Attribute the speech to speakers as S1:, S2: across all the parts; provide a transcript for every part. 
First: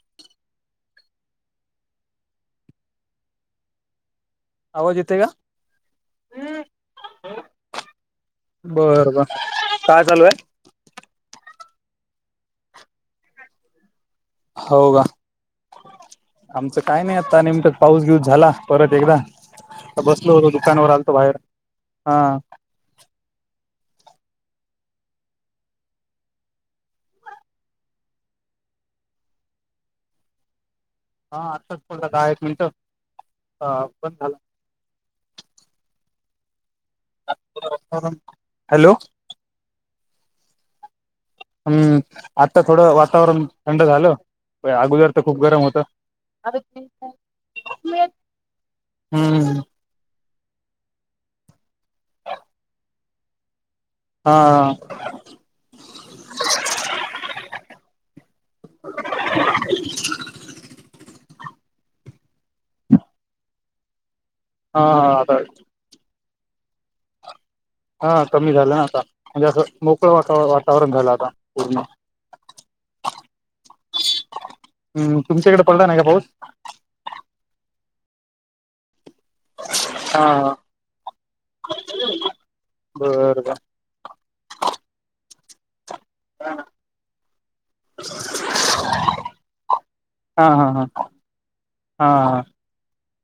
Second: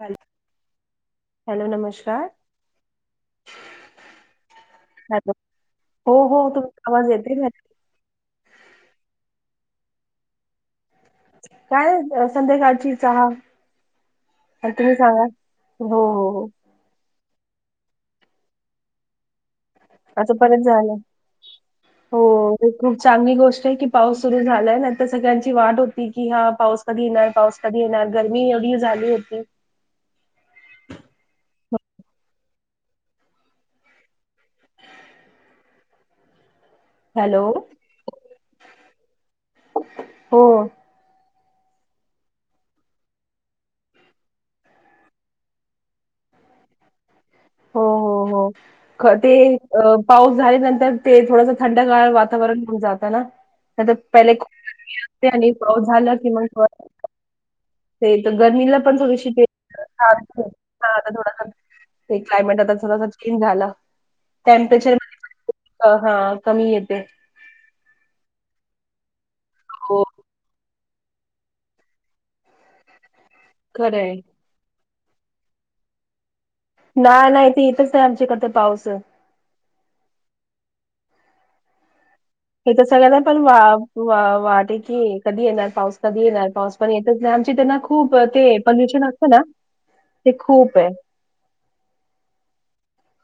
S1: हल हॅलो नमस्कार
S2: आवाज येते का?
S1: हॅलो हो हो तुमही समाज येते
S2: बरं बर काय चालू आहे
S1: काय संध्याकाळची चहा अर
S2: हो
S1: तुम्ही
S2: का
S1: सांगा हो हो
S2: आमचं काय नाही आता नम पाऊस घेऊस झाला परत एकदा बसलो
S1: आता
S2: होतो
S1: परत
S2: दुकानावर
S1: झालं
S2: आलतो बाहेर हा
S1: हो खूप चांगली गोष्ट आहे की पाऊस सुरु झालाय न तरर सगळ्यांची वाट होती की हा पाऊस कधी येणार पाऊस कधी येणार गरमी एवढी होती
S2: हा आताच पडला दहा एक मिनिट बंद झाला
S1: हॅलो
S2: हॅलो
S1: हो
S2: हम्म आता थोडं वातावरण थंड झालं प अगोदर तर खूप गरम होतं अ
S1: हो हो हो ख ते
S2: हम्म
S1: अ पाऊस झाल्यानंतर ते थोडंस थंड का वातावरण होऊन जात ना त्या पहिले
S2: हा
S1: [unintelligible] असते आणि तो झालं कि मग ते तर गर्मीला पण थोडीशी [unintelligible] हा [unintelligible] हा [unintelligible] क्लायमेट आता कसं चेंज झाला.
S2: हा
S1: टेम्परेचर
S2: आता
S1: हा कमी येते.
S2: हा कमी झालं ना आता म्हणजे असं
S1: हो
S2: मोकळं वातावरण आहे. औरच झाला आता.
S1: खरं आहे.
S2: हम्म तुमच्याकडे पडला नाही का पाऊस.
S1: ना नाही इथे येतच नाही आमच्याइथ पाऊस.
S2: हा.
S1: हे तर सगळ्यांना पण
S2: बरं बर
S1: वा वाटे की कधी येणार पाऊस. कधी येणार पाऊस पण येतच नाही आमची त्यांना खूप ते पल्यूशन असतं ना. ते
S2: हा हा
S1: खूप
S2: हा
S1: आहे.
S2: हा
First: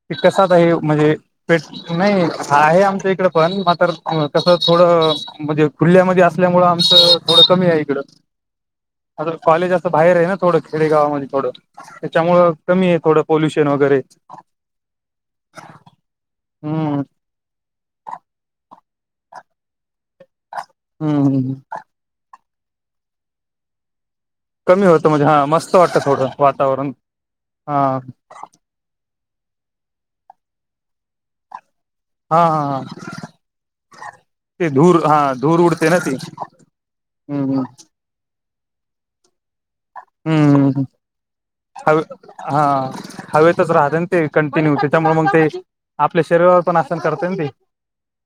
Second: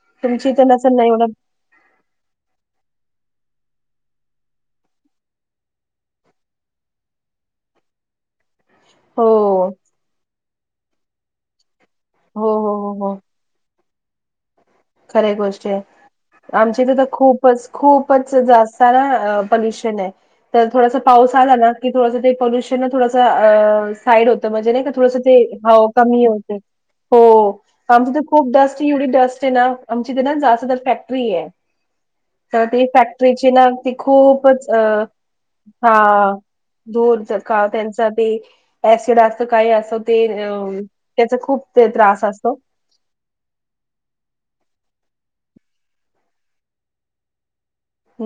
S2: ते
S1: तुमची
S2: कसात
S1: तर
S2: आहे
S1: नसेल ना
S2: म्हणजे
S1: एवढं
S2: पेट नाही हा आहे आमच्या इकड. पण मात्र कसं थोडं म्हणजे खुल्यामध्ये असल्यामुंळ आमचं थोडं कमी आहे इकडं.
S1: [inaudible]
S2: [unintelligible] कॉलेज असं बाहेर आहे ना थोडं खेडेगावामध्ये थोडं.
S1: हो
S2: त्याच्यामुळं
S1: हो
S2: कमी
S1: हो
S2: आहे
S1: हो
S2: थोडं पोल्युशन वगैरे.
S1: खरे गोष्टी आहे आमच्या इथे
S2: हम्म
S1: तर खूपच खूपच जास्त. कारण अ पल्यूशन आहे तर थोडसं पाऊस
S2: हम्म
S1: आला ना की थोडसं ते पल्यूशन. ते ना थोडसं साईड होत म्हणजे नाही
S2: कमी
S1: का
S2: होतं
S1: थोडंस
S2: म्हणजे
S1: ते
S2: हा मस्त वाटतं
S1: कमी
S2: थोडं
S1: होत.
S2: वातावरण
S1: हो
S2: हा
S1: आमच खूप डस्ट एवढी डस्ट आहे ना आमची इथे ना जास्त तर फॅक्टरी आहे.
S2: हा
S1: तर
S2: हा हा
S1: ती फॅक्टरीची ना ती खूपच
S2: ते
S1: अ.
S2: धूर हा धूर उडते
S1: हा
S2: ना ती
S1: धुरच
S2: हम्म
S1: का त्यांचा ते. ऍसिड असं काही असं ते
S2: हम्म
S1: त्याच खूप ते
S2: हवे
S1: त्रास असतो
S2: हा हवेतच राहत. ते कंटिन्यू त्याच्यामुळे मग ते आपल्या शरीरावर पण आसर करतय ना ते.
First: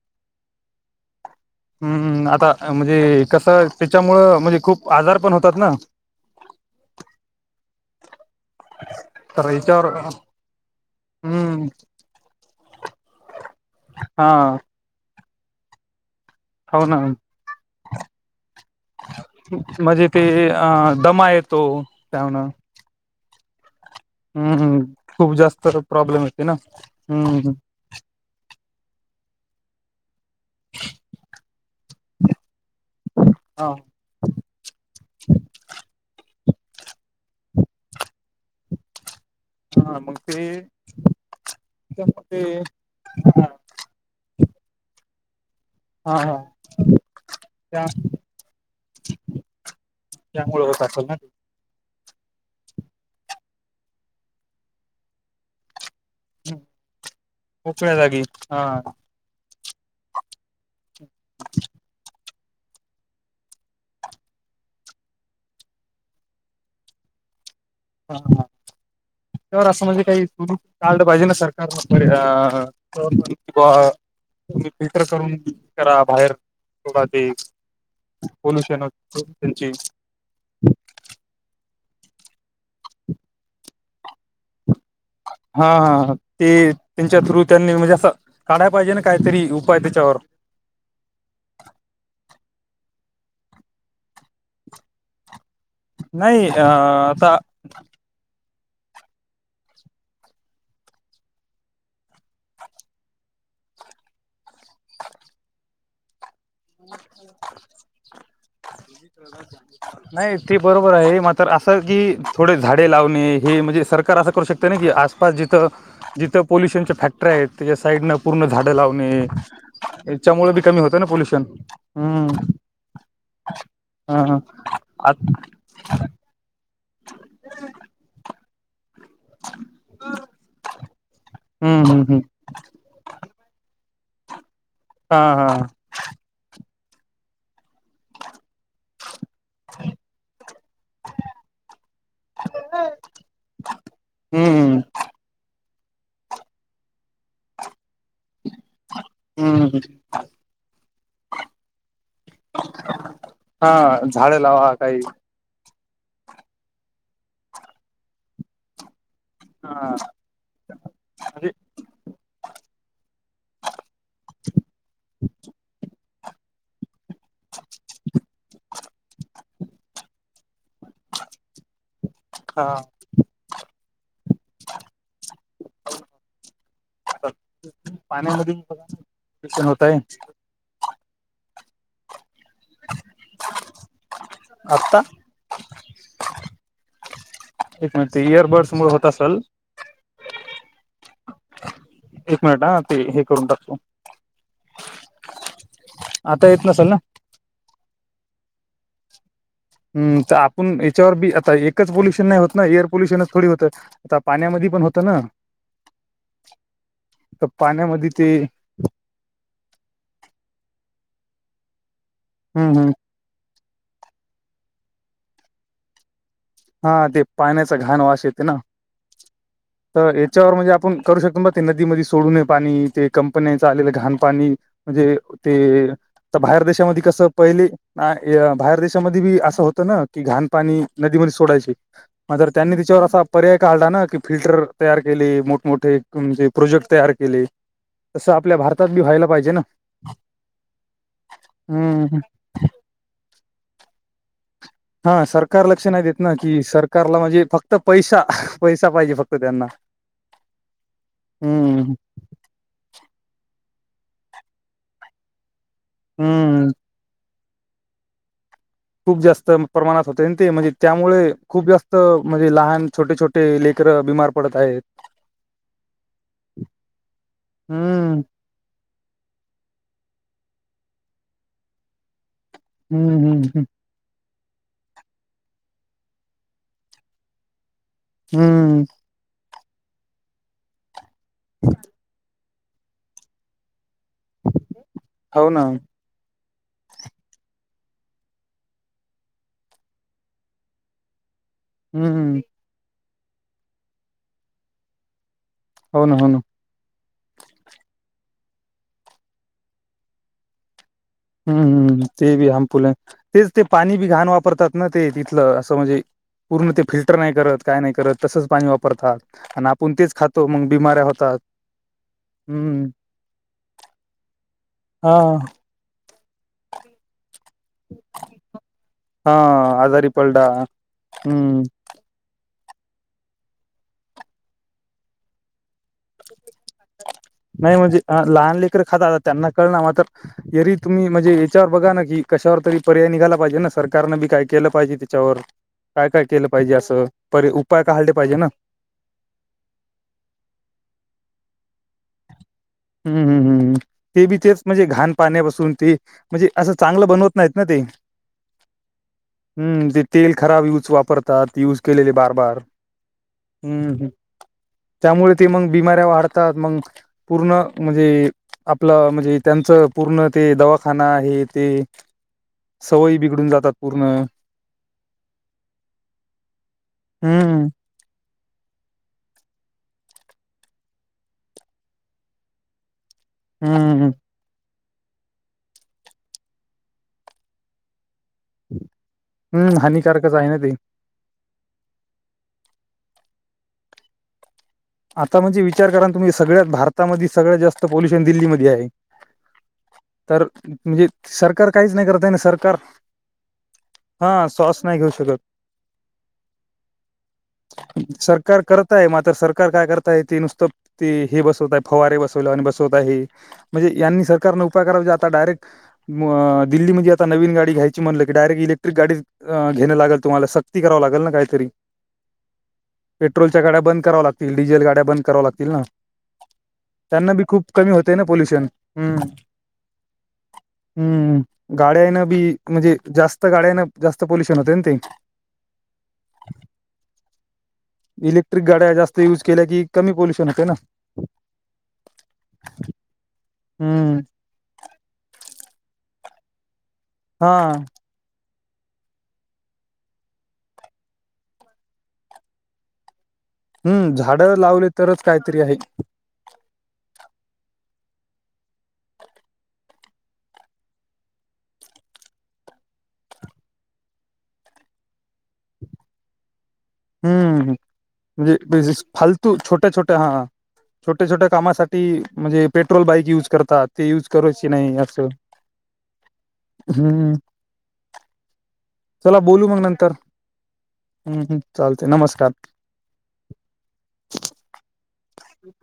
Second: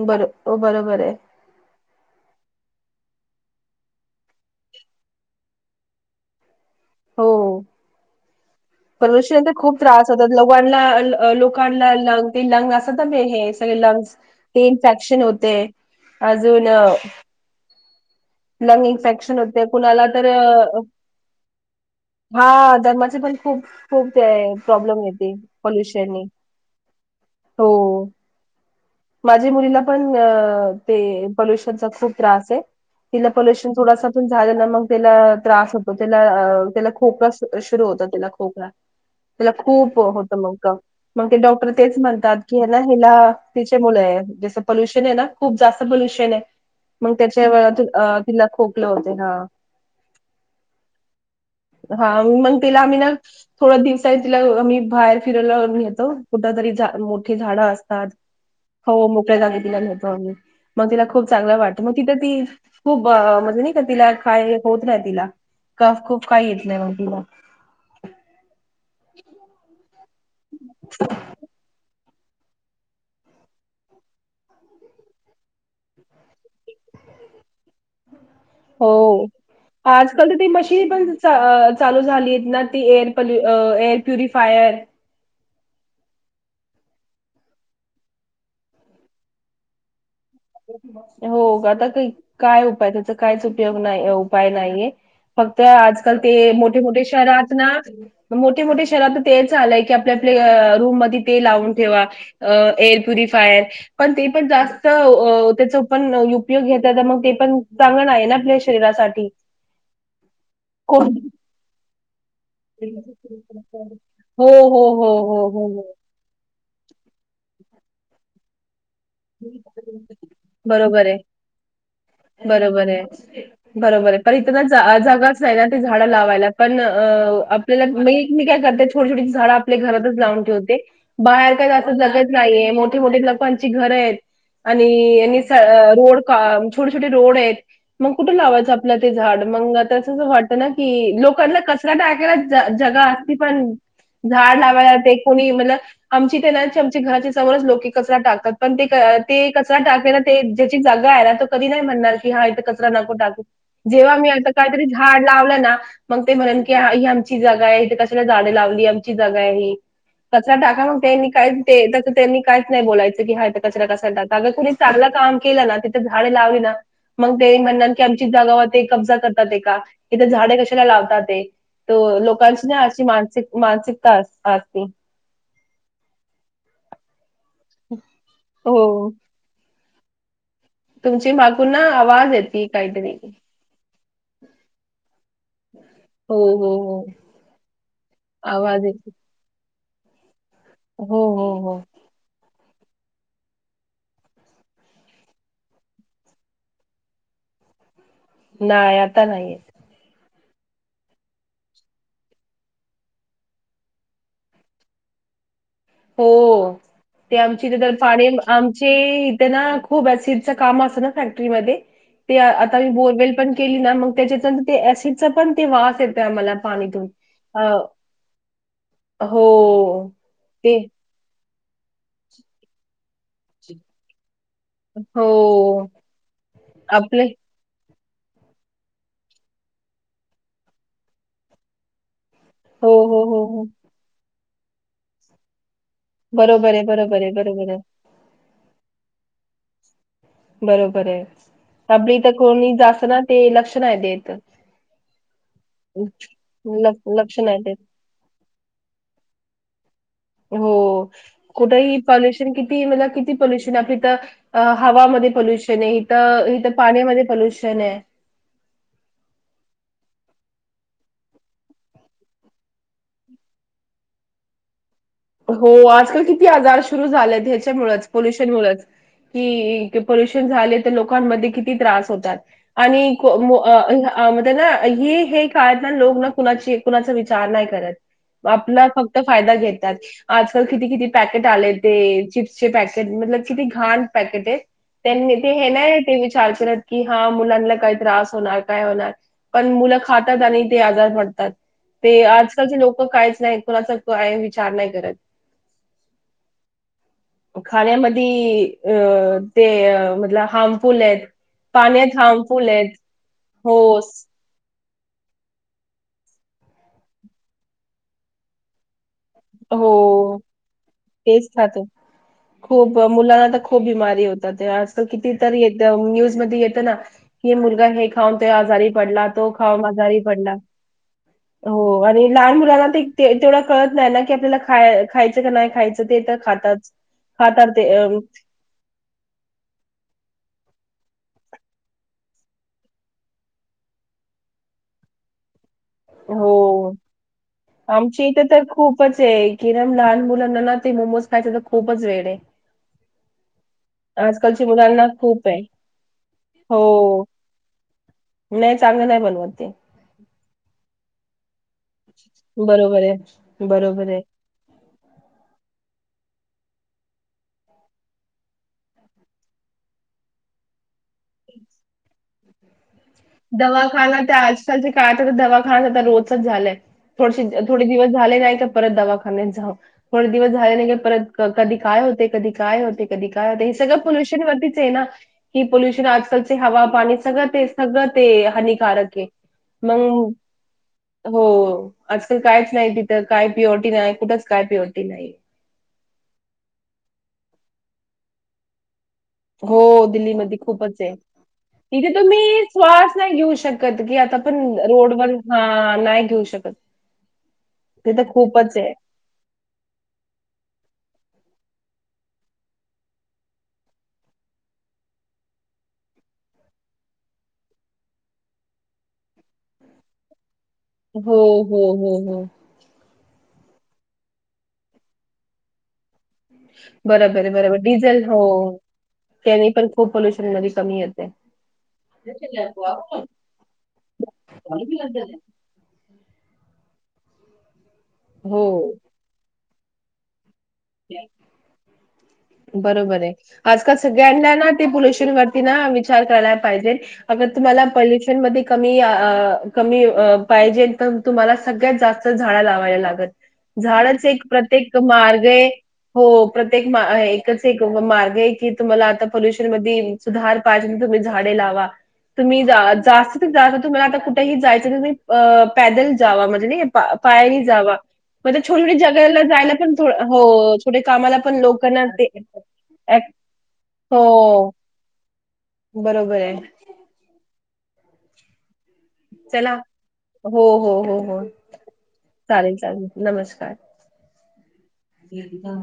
S1: बर बरोबर आहे
S2: हम्मम आता म्हणजे. कसं त्याच्यामुळ म्हणजे खूप आजार पण होतात ना.
S1: हो.
S2: तर
S1: पल्यूशनचा खूप
S2: याच्यावर
S1: त्रास होतात लोकांना
S2: हम्म
S1: लोकांना लंग ते लंग असतातना ते हे. लंग्स
S2: हा
S1: ते इन्फेक्शन होते अजून.
S2: हो ना
S1: लंग इन्फेक्शन होते कुणाला
S2: म्हणजे ते
S1: तर.
S2: अ दमा येतो त्यान
S1: हा दम्याचे पण खूप. खूप ते
S2: हम्म
S1: प्रॉब्लेम येते
S2: खूप जास्त
S1: पॉल्युशन
S2: प्रॉब्लेम
S1: नि
S2: येते ना हम्म
S1: हो. माझ्या मुलीला पण ते पोल्युशनचा खूप त्रास आहे. तिला
S2: हा
S1: पोल्युशन थोडासा पण झालं ना मग त्याला त्रास होतो त्याला त्याला खोप. सुरू होता तिला खोकला. त्याला
S2: हा
S1: खूप होत मग
S2: ते
S1: का मग ते डॉक्टर तेच म्हणतात
S2: त्यामुळे ते
S1: की ह ना हिला.
S2: हा
S1: त्याच्यामुळे हाय जसं पोल्युशन आहे ना. खूप जास्त
S2: हा
S1: पोल्युशन
S2: हा
S1: आहे मग त्याच्या
S2: त्या
S1: तिला खोकलं होतेय ह.
S2: त्यामुळे होत असल ना.
S1: हा मग तिला आम्ही ना थोड दिवसानी तिला आम्ही बाहेर फिरायला नेतो. कुठ
S2: हम्म,
S1: तरी मोठी झाडं
S2: मोकळ्या
S1: असतात.
S2: जागी हा हा
S1: हो मोकळ्या जागी तिला नेतो आम्ही मग तिला खूप चांगलं वाटतं मग तिथं ती. खूप म्हजे नाय का तिला काय होत राहतय तिला कफ खूप काय येत नाही मग त.
S2: हा ह त्यावर असं म्हणजे काही [unintelligible] काढलं पाहिजे ना सरकारणं.. अ [unintelligible] तुम्ही फिल्टर करून करा बाहेर सोडा ते पोल्युशन
S1: हो
S2: त्यांची
S1: आजकाल तर ते मशीन पण चालू झाली ना ती एअर एअर प्युरिफायर
S2: हा हा ते त्यांच्या थ्रू त्यांनी म्हणजे असं काढायला पाहिजे ना काहीतरी उपाय त्याच्यावर
S1: हो आता का काय उपाय त्याचा कायच उपयोग नाही उपाय नाहीये. फक्त आजकाल ते
S2: नाही अ
S1: मोठे मोठे
S2: आता
S1: शहरात ना मोठे मोठ्या शहरात तेच आलंय की आप आपल्या रूम मध्ये ते लावून ठेवा एअर प्युरिफायर पण ते पण जास्त अ त्याचा पण उपयोग घेत मग ते पण चांगल नाही आपल्या शरीरासाठी.
S2: नाही ते बरोबर
S1: कोण
S2: आहे मात्र असं की थोडे झाडे लावणे हे म्हणजे सरकार असे करू
S1: हो
S2: शकते ना
S1: हो
S2: जिथे
S1: हो
S2: आसपास
S1: हो हो
S2: तिथं
S1: हो.
S2: जिथे पोल्युशनच त्याच्या साईड न पूर्णझाडं लावन आणि याच्यामुळे बी कमी होत ना
S1: बरोबर आहे.
S2: पोल्युशन हम्.
S1: बरोबर आहे. बरोबर आहे प इथं ना जागाच नाही ना ते झाडं लावायला. पण अ आपल्याला म मी काय करते छोटी छोटी झाड आपल्या घरातच लावून ठेवते बाहेर काही
S2: हम्म
S1: असं
S2: हम्म हम्म
S1: जगत नाहीये मोठीे मोठे लोकांची घर आहेत
S2: हा
S1: आणि
S2: हा
S1: रोड छोटे छोटे रोड आहेत मग कुठे लावायच. जपलं ते झाड मग आता अस वाटत ना की लोकांला कचरा टाकायला जगा असती पण झाड
S2: हम्म
S1: लावायला लागे कोणी म्हणल आमची ते ना आमच्या घराच्या समोरच लोके कचरा टाकतात. पण ते ते कचरा
S2: हम्म
S1: टाकाेला ते ज्याची जागा आहे ना तो कधी नाही म्हणणार की हा इथे कचरा नको टाकू.
S2: हा
S1: जेव्हा मी
S2: झाडं
S1: आता
S2: लावा
S1: काहीतरी
S2: काही
S1: झाड लावलं ना मग ते म्हणन की ही आमची जगा आहे इथे कशाला झाडे लावली.
S2: हा
S1: कचरा टाका म त्यांनी का
S2: म्हणजे
S1: त्यां काहीच नाही बोलायच क कचऱ कसा अग कुणी चांगला काम केलं ना तिथं झाडें लावली ना मग ते म्हणणार की आमची जागाव ते कब्जा करतात ते का इथे झाडे कशाला लावतात ते तो लोकांची ना
S2: हा
S1: अशी मानसिक मानसिक [unintelligible]
S2: पाण्यामध्ये प्रदूषण होतय.
S1: तुमची मागून ना आवाज येते काहीतरी.
S2: आत्ता
S1: हो हो हो.
S2: एक मिनिट इयरबड्स
S1: आवाज
S2: मुळ होत
S1: येते.
S2: असेल.
S1: हो हो हो.
S2: एक मिनिट ह ते हे करून टाकतो. आता येत नसाल ना.
S1: नाही आता नाहीये.
S2: हम् तर आपण याच्यावर बी आता एकच पोल्युशन नाही होत ना एअर पोल्युशनच थोडी होत आता पाण्यामध्ये पण होत ना.
S1: हो. ते आमची इथे तर
S2: पाण्यामध्ये
S1: पाणी
S2: ते
S1: आमचे इथे ना खूप शिच काम असं ना फॅक्टरीमध्ये
S2: हम्म
S1: आताी
S2: हम्म
S1: बोरवेल पण केली ना मग त्याच्या ते एसिड चा पण तो वास येतो.
S2: हा ते पाण्याचा घाण वास येते ना
S1: हो
S2: तर याच्यावर म्हणजे
S1: ते
S2: आपण करू शकतो ब ते नदीमध्ये सोडूये पाणी ते कंपन्याच आलेलं घाण पाणी म्हणजे
S1: हो.
S2: ते बाहेर देशामध्ये
S1: आपले
S2: कसं पहिले बाहेर देशामध्ये बी असं होतं ना की घाणपाणी नदीमध्ये सोडायचे. म्र त्यांनी
S1: हो,
S2: तिच्यावर असा
S1: हो, हो,
S2: पर्याय
S1: हो.
S2: काढला ना की फिल्टर तयार केली मोठमोठ ठ म्हणजे
S1: बरोबर आहे,
S2: प्रोजेक्ट तयार
S1: बरोबर आहे,
S2: केले
S1: बरोबर आहे,
S2: तसं आपल्या भारतात बी व्हायला पाहिजे ना.
S1: बरोबर आहे आपल्या
S2: हम्म
S1: इथ तर कोणी जास्त ना ते लक्ष नाही देत.
S2: हा सरकार लक्ष नाही देत ना की
S1: लक्ष
S2: सरकारला
S1: लक्ष
S2: म्हणजे
S1: नाही
S2: फक्त
S1: देत.
S2: पैसा पैसा पाहिजे फक्त त्यांना.
S1: हो
S2: हम्म
S1: कुठेही पॉल्युशन किती म कि पोल्युशन आपथ हवामध्ये पोल्युशन आहे इथ
S2: हम्म
S1: इथ पाण्यामध्ये पोल्युशन चन
S2: खूप जास्त प्रमाणात होते ते म्हणजे त्यामुळे खूप जास्त म्हणजे लहान छोटे छोटे लेखक. चित्र बिमार पडत आहेत.
S1: हो आजकाल किती आजार सुरू झालेत ह्याच्यामुळेच
S2: हम्म
S1: पोल्युशन मुळच. ही पोल्युशन झाले ते लोकांमध्ये किती त्रास होतात
S2: हम्म
S1: आणि को
S2: हम्म
S1: म
S2: हम्म
S1: ह अ म्हण ना हे हे काळत ना लोक ना कुणाची कुणाचा विचार नाही करत.
S2: हम्म.
S1: आपला फक्त फायदा घेतात आजकाल किती किती पॅकेट आले ते चिप्स चिप्स पॅकेट मतलब किती घाण पॅकेट आहे त्यांनी
S2: हो
S1: ते
S2: ना
S1: हे नाय. की हा मुलांना काही त्रास होणार काय होणार पण मुलं खातात आणि ते आजार पडतात. ते
S2: हम्म
S1: आजकालचे लोक काहीच नाही कुणाचा काय विचार नाही करत.
S2: हो ना हो ना
S1: खाण्यामध्यी क अ ते अ मतल हम
S2: हम्म हम्म ते बी हम फुल तेच ते
S1: हो,
S2: पाणी बी घाण वापरतात. ना ते तिथलं असं म्हणजे पूर्ण ते फिल्टर नाही करत काय नाही करत तसंच पाणी वापरतात. आणि आपण तेच खातो मग बमा
S1: तेज खातो. खूप मुलांना तर खूप बीमारी होतात ते आजकाल
S2: हा.
S1: कितीतरी न्युज येत ना हे मुलगा हे खाऊन तो आजारी पडला तो खाऊन आजारी पडला.
S2: हम्म
S1: हो आणि लहान ते तेवढं कळत नाही ना की आपल्याला खाय खायचं का नाही खायचं ते तर खात.
S2: नाही म्हणजे लहान लेकरडे खाता आता त्यांना कळणार मात्र तरी तुम्ही म्हणजे याच्यावर बघा ना की कशावर तरी पर्याय निघाला पाहिजे ना सरकारनं बी काय केलं पाहिजे त्याच्यावर काय काय केलं पाहिजे अस.
S1: आमची इथे तर खूपच आहे किमान लहान मुलांना ना ते मोमोज खायच तर खूपच वेळ आहे.
S2: हम्म, हम्म, हम्म, हम्म. ते बी तेच
S1: आजकालची
S2: म्हणजे
S1: मुलांना
S2: घाण
S1: खूप आहे.
S2: पाण्यापसून ते म्हणजे असं चांगलं
S1: हो
S2: बनवत नाहीत ना ते.
S1: नाही चांगलं नाही बनवत
S2: हम्म ते तेल खराब यूज वापरतात य बारबार
S1: बरोबर आहे बरोबर आहे.
S2: त्यामुळे ते मग बिमारी वाढतात मग पूर्ण म्हणजे आपलं म्हणजे त्यांचं पूर्ण ते दवाखाना आहे ते.
S1: हम् [unintelligible] हम
S2: सवयी बिघडून जातात पूर्ण
S1: दवाखाना ते आजकालचे काळात ते दवाखाना रोजच झालंय. थो
S2: हम्म
S1: थोडे दिवस झाले नाही परत दवाखान्यात जा थोडे दिवस झाले नाही परत कधी काय होते कधी काय होते. कधी काय हे सगं
S2: हम्म
S1: फलुवेशरीवरती ह पोल्युशन आजकालचे हवा पाणी सगळं ते सगळ ते हानिकारक आहे
S2: हम्म
S1: मग
S2: हानिकारकच आहे ना ते
S1: हो आज काल काय. नाही तिथं काय पी, ओ, टी नाही कुठं
S2: आता म्हणजे विचार करा ना तुम्ही सगळ्यात भारतामध्ये सगळ्यात जास्त पोल्युशन दिल्लीमध्ये आहे.
S1: [inaudible] हो
S2: तर
S1: दिल्लीमध्ये खूपच
S2: म्हणजे
S1: आहे
S2: सरकार काहीच नाही
S1: तिथे
S2: करताय ना
S1: तुम्ही
S2: सरकार
S1: श्वास नाही घेऊ शकत की
S2: हा
S1: आता पण
S2: श्वास नाही घेऊ
S1: रोड वर
S2: शकत
S1: हा नाही घेऊ शकत. तिथे
S2: सरकार
S1: खूपच
S2: करत आहे मात्र सरकार सरकार काय करताय ते नुसत हे बसवत फवारे बसव बसवत म्हणजे यांनी सरकार लोक काय करायला जाता डायरेक्ट म दिल्ली मध्ये नविन गडी घ्यायची म्हटल की डायरेक्ट इलेक्ट्रिक गाडी घेण लागेल तुम्हाला सक्ती कराव लागेल ना
S1: हो,
S2: काहीतरी
S1: हो, हो, हो.
S2: पेट्रोलच्या गाड्या बंद कराव लागतील डझेल गाड्या बंद कराव्या लागतील ना.
S1: [inaudible]
S2: त्यांना
S1: बरोबर
S2: बी
S1: आहे
S2: खूप
S1: बरोबर
S2: कमी होते ना
S1: डिझेल हो
S2: पोल्युशन हम्म
S1: त्याने पण खूप पॉल्युशन मध्ये कमी येते
S2: हम्म गाड्यानं बी म्हणजे जास्त गाड्यानं जास्त पोल्युशन होते ना ते
S1: हम्
S2: इलेक्ट्रिक गाड्या
S1: हो.
S2: जास्त युज केल्या की कमी पोल्युशन होते ना
S1: बरोबर आहे आजकाल
S2: हम्म
S1: सगळ्यांना ना ते पोल्युशन वर तेे ना विचार कराय पाहिजेल अग
S2: हा
S1: तुम्हाला पोल्युशन मधे कमी कमी पाहिजे तर तुम्हाला सगळ्यात जास्त झाड लावाय लागल
S2: हम्म
S1: झाडांंचे एक
S2: झाडं लावले
S1: प्रत्येक
S2: तरच
S1: मार्ग
S2: काहीतरी
S1: आहे हो प्रत्येक एकच एक मार्ग आहे की तुम्हाला आता पोल्युशन मध्ये सुधार पाहिजे तुम्ही झाडे लावा तुम्ही जा जास्तीत जास्त तुम्हाला आता कुठेही जायचं तुम्ही अ पैदल जावा म्हणजे नाही पायरी
S2: हम्म
S1: जावा म्हणजे छोटी
S2: बेसिस
S1: जगला
S2: फालतू
S1: जायला
S2: छोट्या
S1: पण थोड
S2: छोट्या हा
S1: हो. छोटे
S2: छोट्या
S1: कामाला
S2: छोट्या
S1: पण
S2: कामासाठी
S1: लोकांना ते
S2: म्हणजे पेट्रोल बाईक
S1: ऍक्
S2: यूज करतात ते युज करायची की नाही असं.
S1: बरोबरय.
S2: हम्म बोलू
S1: चला
S2: मग नंतर
S1: हो हो हो हो.
S2: हम्म हम्म. चालते नमस्कार
S1: चालेल चालेल नमस्कार. यंदा.